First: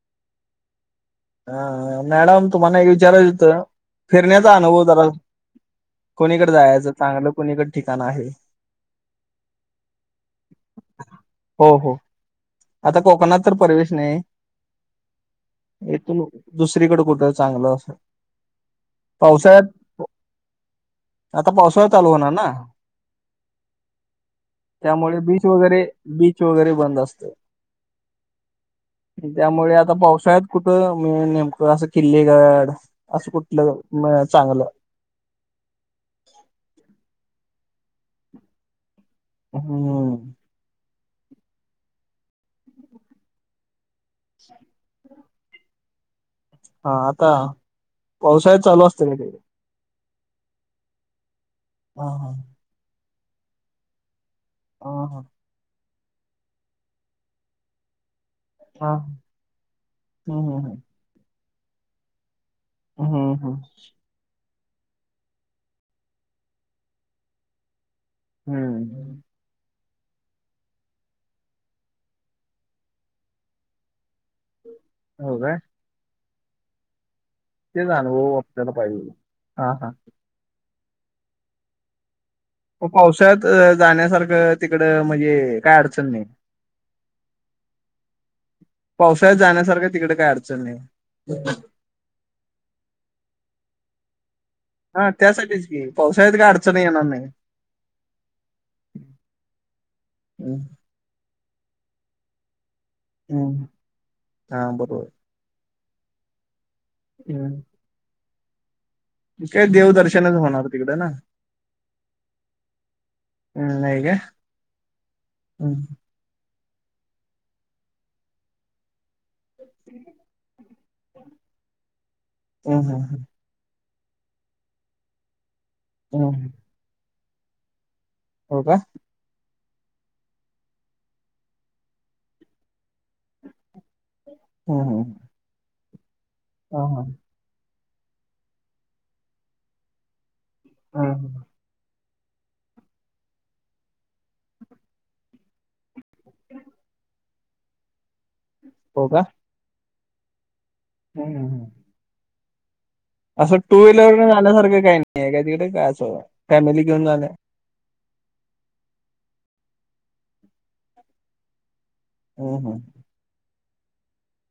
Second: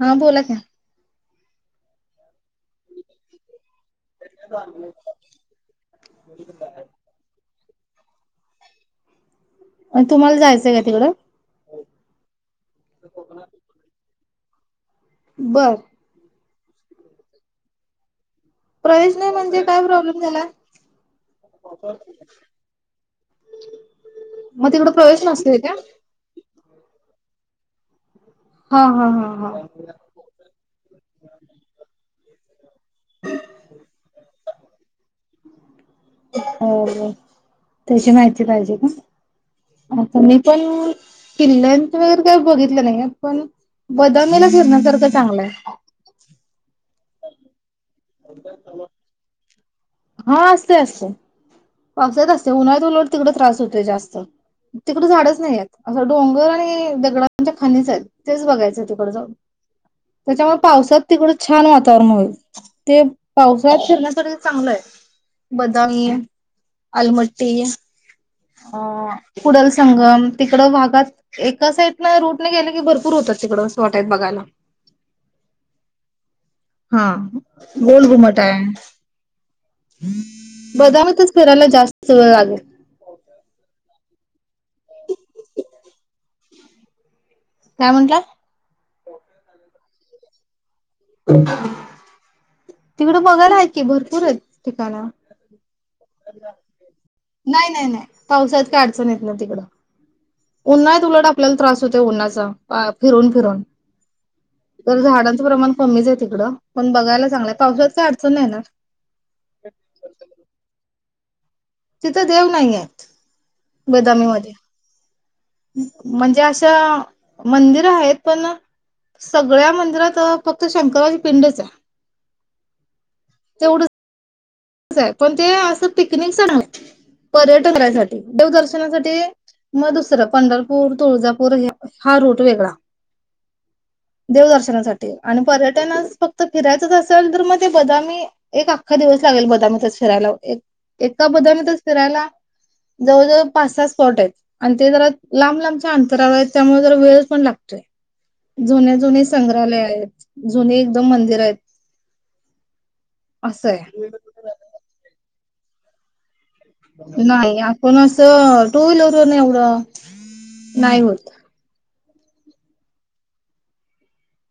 हा बोला का. हा मॅडम तु म. विचार फिरण्याचा अनुभव जरा कोणीकडे जायचं चांगलं. कोणीकड ठिकाण आहे. आणि तुम्हाला जायचंय का तिकडं. हो हो. आता कोकणात तर परवेश नाही. बरं. इथून दुसरीकडे कुठं चांगलं अस. प्रवेश नाही म्हणजे पावसाळ्यात काय प्रॉब्लेम झाला? आता पावसाळ चालू होणार ना. मग तिकड त्यामुळे प्रवेश बीच नसतोय का? वगैरे बीच वगैरे बंद असत. हा हा हा हा. त्यामुळे आता पावसाळ्यात. कुठ म नेमकं असं किल्लेगाड असं कुठलं चांगलं. हो त्याची माहिती पाहिजे का हम्म आता मी. पण किल्ल्याचं वगैरे काही बघितलं नाही पण. बदामीला फिरणसारखं चांगलंय. हा आता पावसाळत चालू असत का. हा असते असे. हा पावसाात हा असते उन्हाळत उलवर तिकडं त्रास होत जास्त तिकडं हा झाडच नाहीय. असं डोंगर आणि दगडांच्या खाणीच आहेत. तेच बघायचं हा तिकड जाऊन हम्म त्याच्यामुळे हम्म पावसात तिकडं छान वातावरण होईल ते हम्म हम्म हम्म पावसाळ्यात फिरण्यासाठी चांगलं आहे बदामी. आलमट्टी अ हम्म कुडल संगम तिकड वागात. एकसं आहेत ना रूटनेे गेले की भरपूर होतात तिकडं स्ॉट आहेत बघायला. हो का. हा तेच गोल अनुभव घुमटय आपल्याला पाहिजे हा हा बदामातच फिरायला जास्त वेळ लागेल पावसा्याात जाण्यासारखं तिकड म्हणजे काय अडचण नाही काय म्हटलं पावसाळ्यात जाण्यासारखं तिकडे काय अडचण नाही तिकडं बघायला आहे की भरपूर आहेत ठिकाणं. हा त्यासाठीच घी पावसाळ्यात काय अडचण येणार नाही नाही नाही नाही पावसाात का अडचण येत ना तिकडं हम्म उन्हाळत उलटा आपल्याला त्रास होत उन्हाचा फिरून फिरून हम्म हा तर बरोबर झाडांच प्रमाण कमीच आहे तिकडं पण बघायला चांगलंय हम्म पावसाातच अडचण आहे ना काय देवदर्शनच होणार तिकडे ना तिथं देव नाही आहेत हम्म, नाही काय बदामी म हम्म म्हणजे अशा मंदिरं आहेत पण सगळ्या मंदिरात फक्त शंकराराची पिंडच आहे हम्म हम्म तेवढं पण ते असं हम्म पिकनिक च हम्म. पर्यटन राहायसाठी देव हो का दर्शनासाठी मग दुसरं. पंढरपूर, तुळजापूर हा रूट वेगळा. हम्म देवदर्शनासाठी. हम्म आणि पर्यटनास फक्त हा फिरायचंच हा असेल तर म ते बदामी, एक अख्खा दिवस लागेल बदामी तच फिरायला. हम्म एका हम्म. बदामी तच फिरायला जवळजवळ पाच -सात स्पॉट आहेत. आणि ते जरा लांब लांबच्या अंतरावर आहेत, त्यामुळे जर वेळ पण लागतोय. जुने हो का जुने संग्रहालय आहेत, जुने एकदम हम्म मंदिर आहेत. हम्म असं टू व्हीलर न जाण्यासारख काही नाही आहे का तिकडे? काय असं. फॅमिली घेऊन जाण्या नाही. आपण अस, टू व्हीलरवर एवढं नाही होत. हो ह.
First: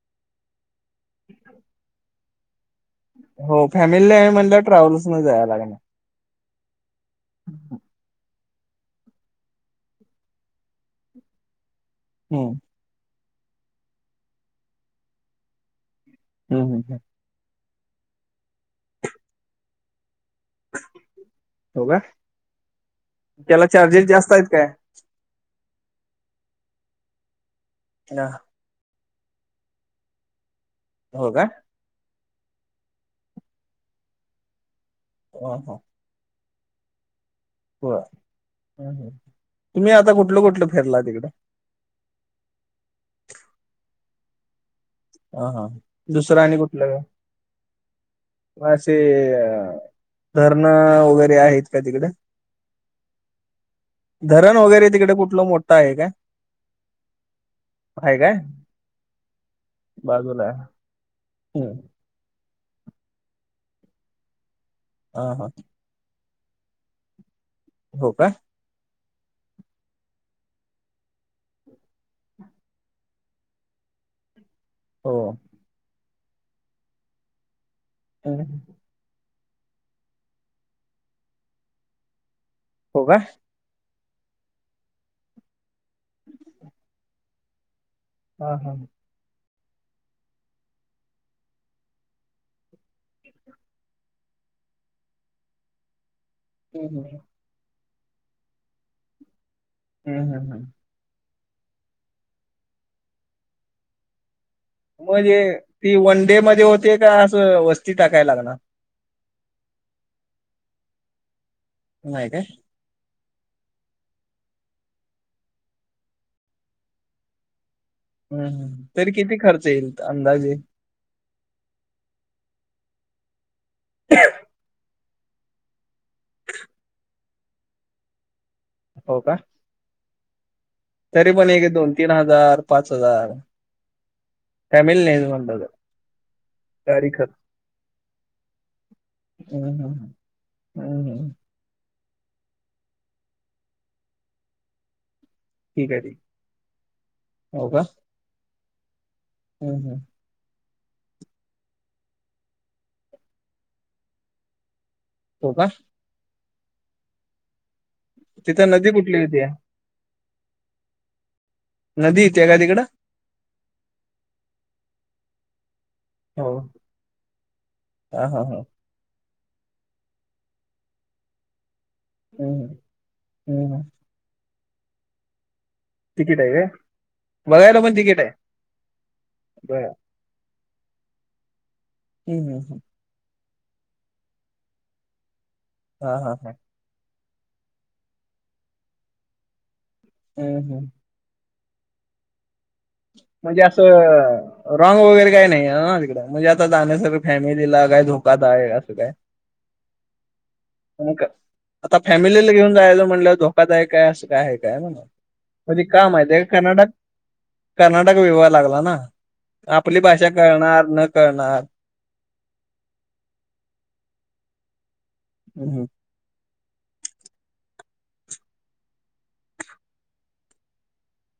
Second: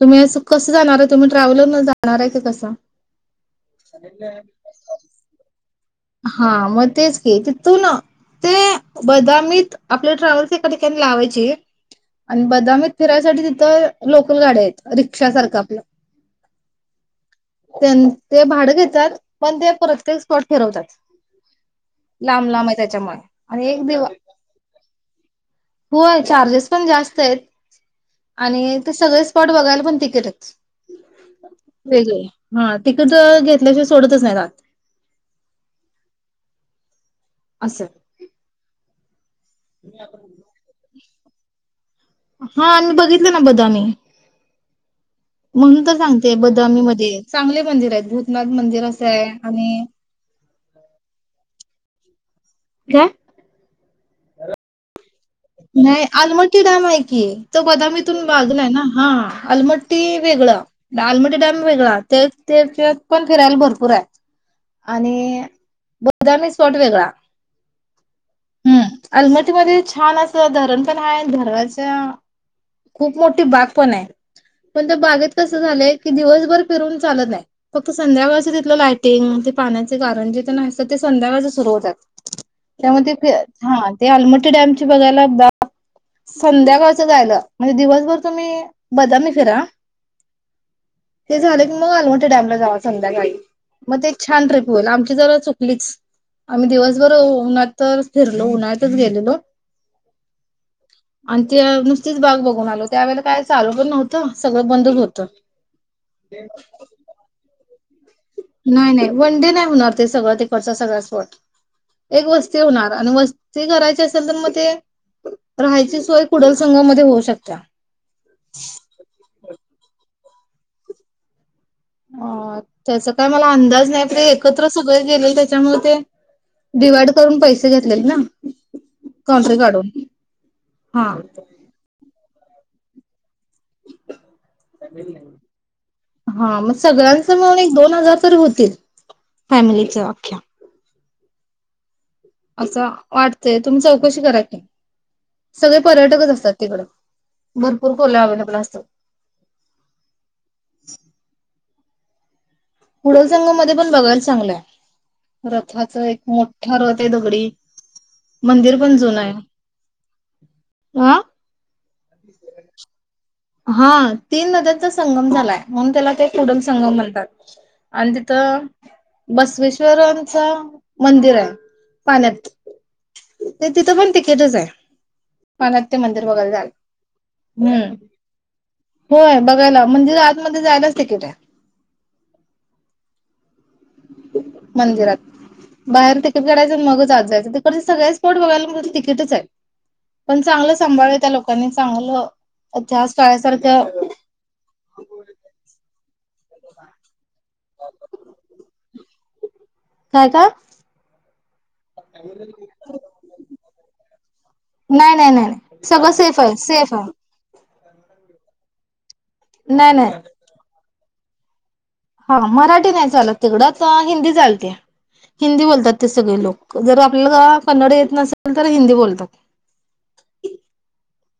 तुम्ही कसं जाणार आहे? तुम्ही ट्रॅव्हलर न जाणार आहे? का कस हो फॅमिली आहे म्हणल्यावर ट्रॅव्हलस न जायला लागणार हा मग तेच की. ते तू ना ते बदामीत, आपले ट्रॅव्हल्स एका ठिकाणी लावायचे. हम्म आणि बदामीत फिरायसाठी, तिथं लोकल गाड्या आहेत. रिक्षा सारखं आपलं. हम ह ह. ते भाडं घेतात पण ते प्रत्येक स्पॉट फिरवतात. हो का लांब लांब आहे त्याच्यामुळे आणि त्याला एक चार्जेस दिव जास्त आहेत काय? होय. चार्जेस पण जास्त आहेत. ना आणि ते सगळे स्पॉट बघायला पण तिकीटच. हो काय वेगळे. हा तिकड घेतल्याशिवाय सोडतच नाही रात ह ह. असं हो. तुम्ही आता कुठलं -कुठलं फिरला तिकडं? हा आणि बघितलं ना बदामि ह हा सांगते दुसरं आणि बदामी कुठलं? का मध्ये चांगले मंदिर आहेत भूतनाथ म मंदिर असे असं आहे आणि धरणं वगैरे आहेत का? तिकडे. काय? धरण वगैरे तिकडे कुठलं मोठ नाही आलमट्टी डॅम आहे की, तो आहे बदामीतून काय बागलाय ना हा आलमट बाजूला वेगळं, लालमटी ह डॅम वेगळा, त्याच्यात पण फिरायला भरपूर आहे. हा आणि हा बदामी स्पॉट वेगळा. हो का. हम्म अलमटीमध्येध्ये छान अस धरण पण हाय धरनाच्या खूप मोठी बाग पण आहे. पण त्या हो बागेत कस झालंय, की दिवसभर फिरून चालत नाही फक्त हम्म. संध्याकाळच तिथलं लाईट. तेंग ते पाण्याचे कारण [unintelligible] ते संध्याकाळच सुरू होतात हो का त्यामध्ये ह हा ते आलमटी डॅमची बघायला, संध्याकाळचं जायला म्हणजे दिवसभर तुम्ही हा बदामी फिरा. ते झालं की मग आलमठ्या डॅम ला जावं संध्याकाळी. मग ते छान ट्रिप होईल. आमची जरा चुकलीच. आम्ही हम्म दिवसभर हम्म उन्हात च फिरलो, उन्हळ्याच गेलेलो. हम् हम् हम. आणि ते नुसतीच बाग बघून आलो, त्यावेेळेला काय चालू पण नव्हत सगळं बंद म्हणजे ती वन डे मध्ये होते, का असं वस्ती टाकायला लागणार? नाही, नाही वन डे नाही होणार ते सगळं, तिकडचा सगळा स्पॉट. एक नाही काय वस्ती होणार आणि वस ते करायचे असेल तर मग ते, राहायची सोय कुडल संघामध्ये होऊ शकता. हम् हम तरी किती खर्च येईल? अंदाजे. अ त्याचा काय मला अंदाज नाही तर एकत्र सु गेले त्याच्यामुळे ते डिवाइड करून पैसे घेतले ना हो का? काउंटर काढून हा तरी पण एक दोन तीन हजार पाच हजार फॅमिली नाही म्हणत हा मग सगळ्यांच म्हळून एक दोन हजार तरी होतील फॅमिलीच अख्ख्या हम् हम् असं वाटतंय तुम्ही चौकशी कराची सगळे ठीक आहे ठीक. पर्यटकच असतात तिकडे भरपूर खोल्या अवे्हेलेबल असतात हम हम हुडल संंग मध्ये पण बघायला चांगलंय हो का? रथाच एक मोठ ठरवत आहे दगडी तिथं मंदिर नदी पण कुठली जुन आहे येते? ह नदी येते का तिकडं हा तीन नद्यांचा संगम झालाय म्हणून त्याला ते हो. कुडम संगम म्हणतात आणि हां, हां, हां. तिथं बसवेश्वरांच मंदिर आहे पाण्यात हम्म, ते हम्म, हम्म. तिथं पण तिकीटच आहे पाण्यात ते मंदिर तिकीट वगैरे आहे काय? जाल बघायला हम्म पण तिकीट आहे? होय बघायला बरं. म्हणजे आतमध्येध्ये जायलाच तिकीट आहे हम् हम हम मंदिरात हां, बाहेर हां, तिकीट हां. काढायचं मगच आज जायचं तर सगळे स्पोट बघायला म्ह तर तिकीटच आहे पण हम्म, चांगलं हम्म. संांभाळ आहे त्या लोकांनी चांगलं त्या म्हणजे शाळेसारख्या असं रॉंग वगैरे काही नाही आहे ना तिकड म्हणजे आता जाण्यासं फॅमिलीला काय धोकादा आहे असं काय काय का आता फॅमिलीला घेऊन जायचं म्हणलं धोकादायक आहे असं काय काय म नाही नाही नाही म्हण नाही का सगळं माती सेफ आहे का कर्नाटक सेफ आहे कर्नाटक विवाह लागला ना नाही आपली नाही भाषा कळणार न कळणार हा मराठी नाही चालत तिकडं हिंदी चालते हिंदी हम्म. बोलतात ते सगळे लोक जर आपल्याला कन्नड येत नसेल तर हिंदी बोलतात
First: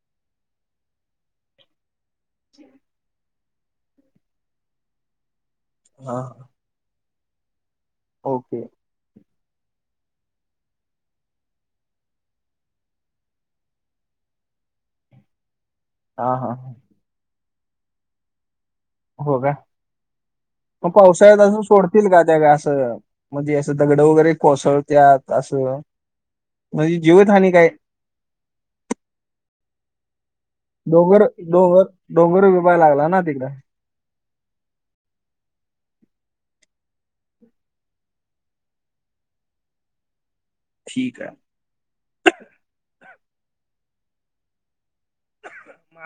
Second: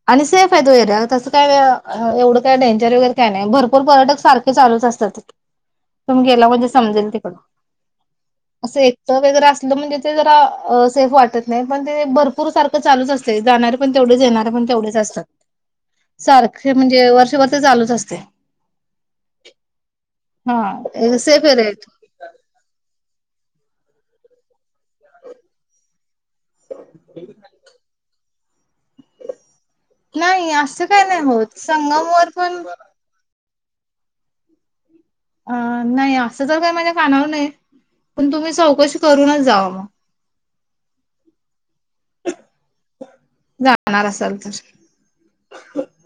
आणि सेफ आहे तो एरिया तसं काय एवढं काय डेंचर वगैर काय नाही भरपूर पर्यटक सारखे चालूच असतात हा तुम गेला म्हणजे समजेल तिकडं ओके सेफ वगरे असलं म्हणजे ते जरा सेफ वाटत नाही पण ते भरपूर सारख चालूच अस जाणार पण तेवढंच येणार पण व असात हा हा सारे म्हणजे वर्षभर चालूच असते हो का मग पावसाळ्यात सेफ आहे असून रेट. सोडतील का त्या का असं म्हणजे असं दगड वगैरे कोसळतत असं म्हणजे जीवत हानी काय नाही असं काही नाही होत संगम वर पण ला ना अ नाही असं तर काही माझ्या कानावर नाही पण तुम्ही चौकशी करूनच जा मग ठीक आहे जाणार असाल तर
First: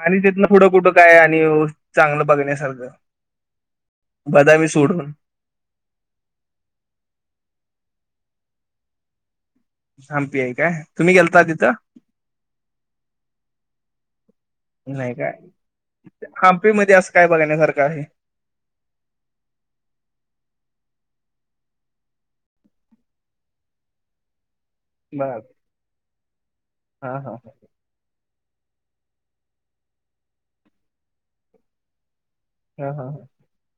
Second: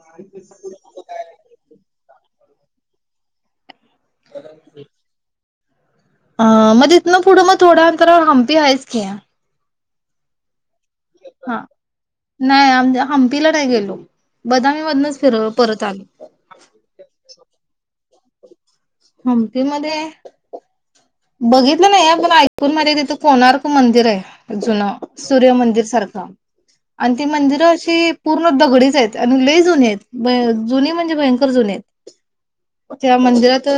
आणि त्यातनं थोडं कुठं काय आणि चांगलं बघण्यासारखं बदामी सोडून अ मग तथनं पुढं मग थोडं तर हम्पी आहेयच की थांपी आहे काय तुम्ही गेलता हा तिथं नाही आम हमपीला नाही गेलो बदामीमधनच फिर परत आलो हांपी मध्ये असं काय बघण्यासारखं आहे हमती मध्ये बघितलं नाही आपण ऐकून मझ्या तिथे कोणारारक मंदिर आहे जुनं बर सूर्य मंदिर सारखं हा आणि ती हा मंदिरं अशी पूर्ण दगडीच आहेत आणि लय जुने आहेत जुने म्हणजे भयंकर जुने आहेत. हा हा त्या मंदिरात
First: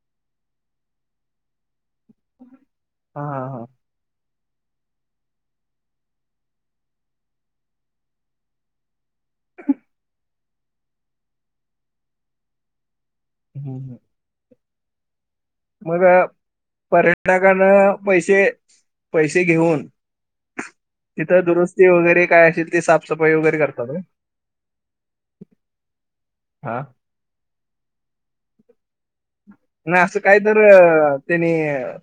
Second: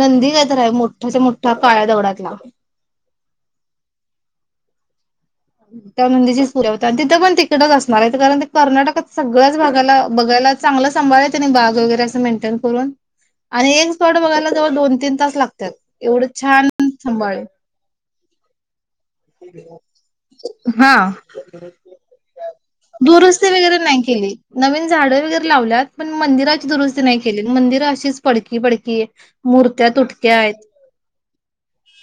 नंदी कायतर आहे मोठ. असं मोठ काळ्या दडात लाग. हा हा हा. त्या नंदीची पूजा होत्या आणि तिथं पण तिकडच असणार आहे कारण कर्नाटकात सगळ्याच भागाला बघायलाच. चांगलं सांभाळनी बाग वगैरे अस मेंटेन करून आणि एक हम्म स्पॉट बघायला जवळ दोन तीन तास लागत. मग पर्यटकांना पैसे पैसे घेऊन. हा. दुरुस्ती वगैरे काय अशी. दुरुस्ती वगैरे नाही केली नवीन झाडं वगैरे लावल्यात पण मंदिराची हा. दुरुस्ती नाही केली. केली मंदिर अशीच पडकी पडकी आहे मूर्त्या ना असं तुटक्या काही आहेत. तर त्यांनी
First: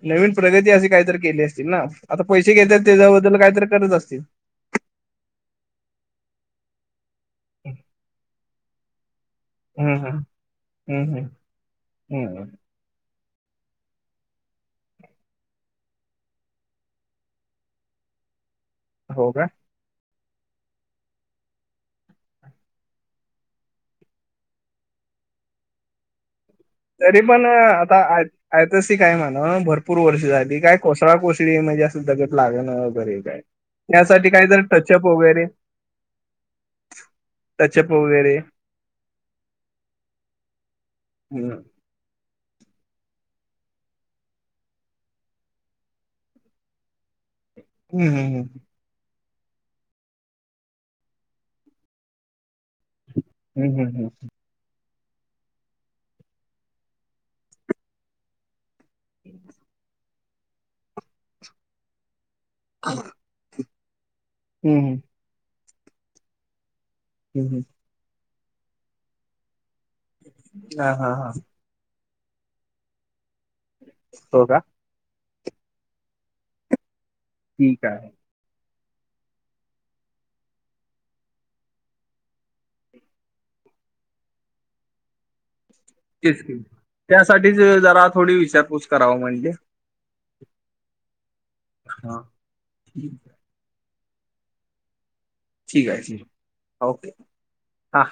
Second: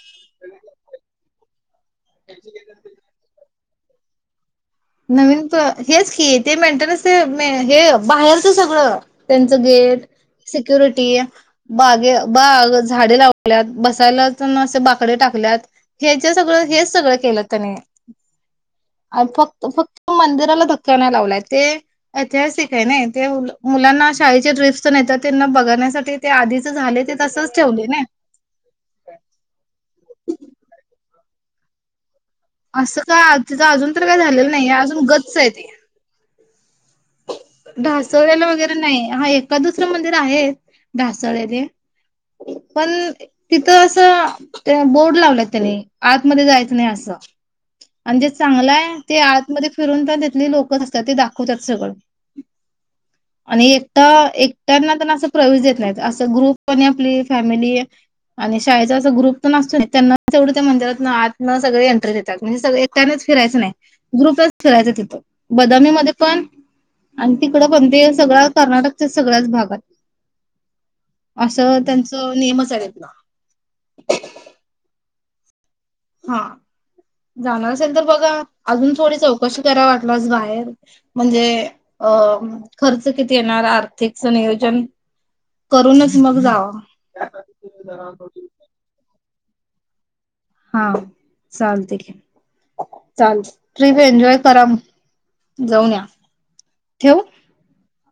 नवीन प्रगती अशी काहीत केली असते. ना आता पैसे घेतात त्याच्याबद्दल काहीतरी करत असतील. नवीन प हेच की ते मेंटनस ते हे बाहेरच सगळं. त्यांच हम्म गेट हम्म सिक्युरिटी हम्म बागे हम्म बाग झाडे लाव. कत बसायला तेन असे बाकडे टाकल्यात. हे ज सगळं हेच सगळं केलं त्यानी हो का? फक्त फक्त मंदिराला धक्का नाही लावलाय ते ऐतिहासिक आहे ना ते मुलांना शाळेचे ट्रिप्स तेन येतात त्यांना बघण्यासाठी. ते आधीच झाले ते तसच ठेवले ना. आ तशी काय म्हणा भरपूर वर्ष झाली काय कोसळा कोसळी म्हणजे लागण असं वगैरे का काय तिचं अजून तर काय त्यासाठी काही झालेलं जर नाही अजून टचअप गच्च वगैरे. आहे ते. [inaudible] ढासवळला वगैरे नाही हा एका दुसरं मंदिर आहे हम्म ढासळलेले. पन. तिथं असं त्या बोर्ड लावलेत त्याने आतमध्ये जायचं नाही असं. हम्म आणि जे हम्म चांगलं आहे ते आतमध्ये फिरून पण घेतले लोकच असतात ते दाखवतात सगळं. आणि हम्म एकटा हम्म एकट्यांना प असं प्रवेश देत नाहीत असं ग्रुप पणे आपली फॅमिली. आणि शाळेचा असं ग्रुप तर नसतो त्यांना तेवढं त्या मंदिरात न आत न सगळे एंट्री देत. म्हणजे सगळे एकट्यानेच फिरायचं नाही ग्रुपच फिरायचं हम्म तिथं बदामीमध्ये पण. आणि हम्म, हम्म. तिकडं पण ते सगळ्या कर्नाटकच्या सगळ्याच भागात. हा हा हा असं त्यांचं नियमच आहेत ना. हो का. हा जाणार ठीक असेल तर आहे बघा अजून थोडी चौकशी कराय वाटलस बाहेर. म्हणजे अ खर्च किती येणार आर्थिकच नियोजन. करूनच मग तेच की जावा त्यासाठीच जरा थोडी विचारपूस कराव म्हणजे हा चालतय की हा चाल ट्रिप एन्जॉय करा म ठीक आहे ठीक ओके हां.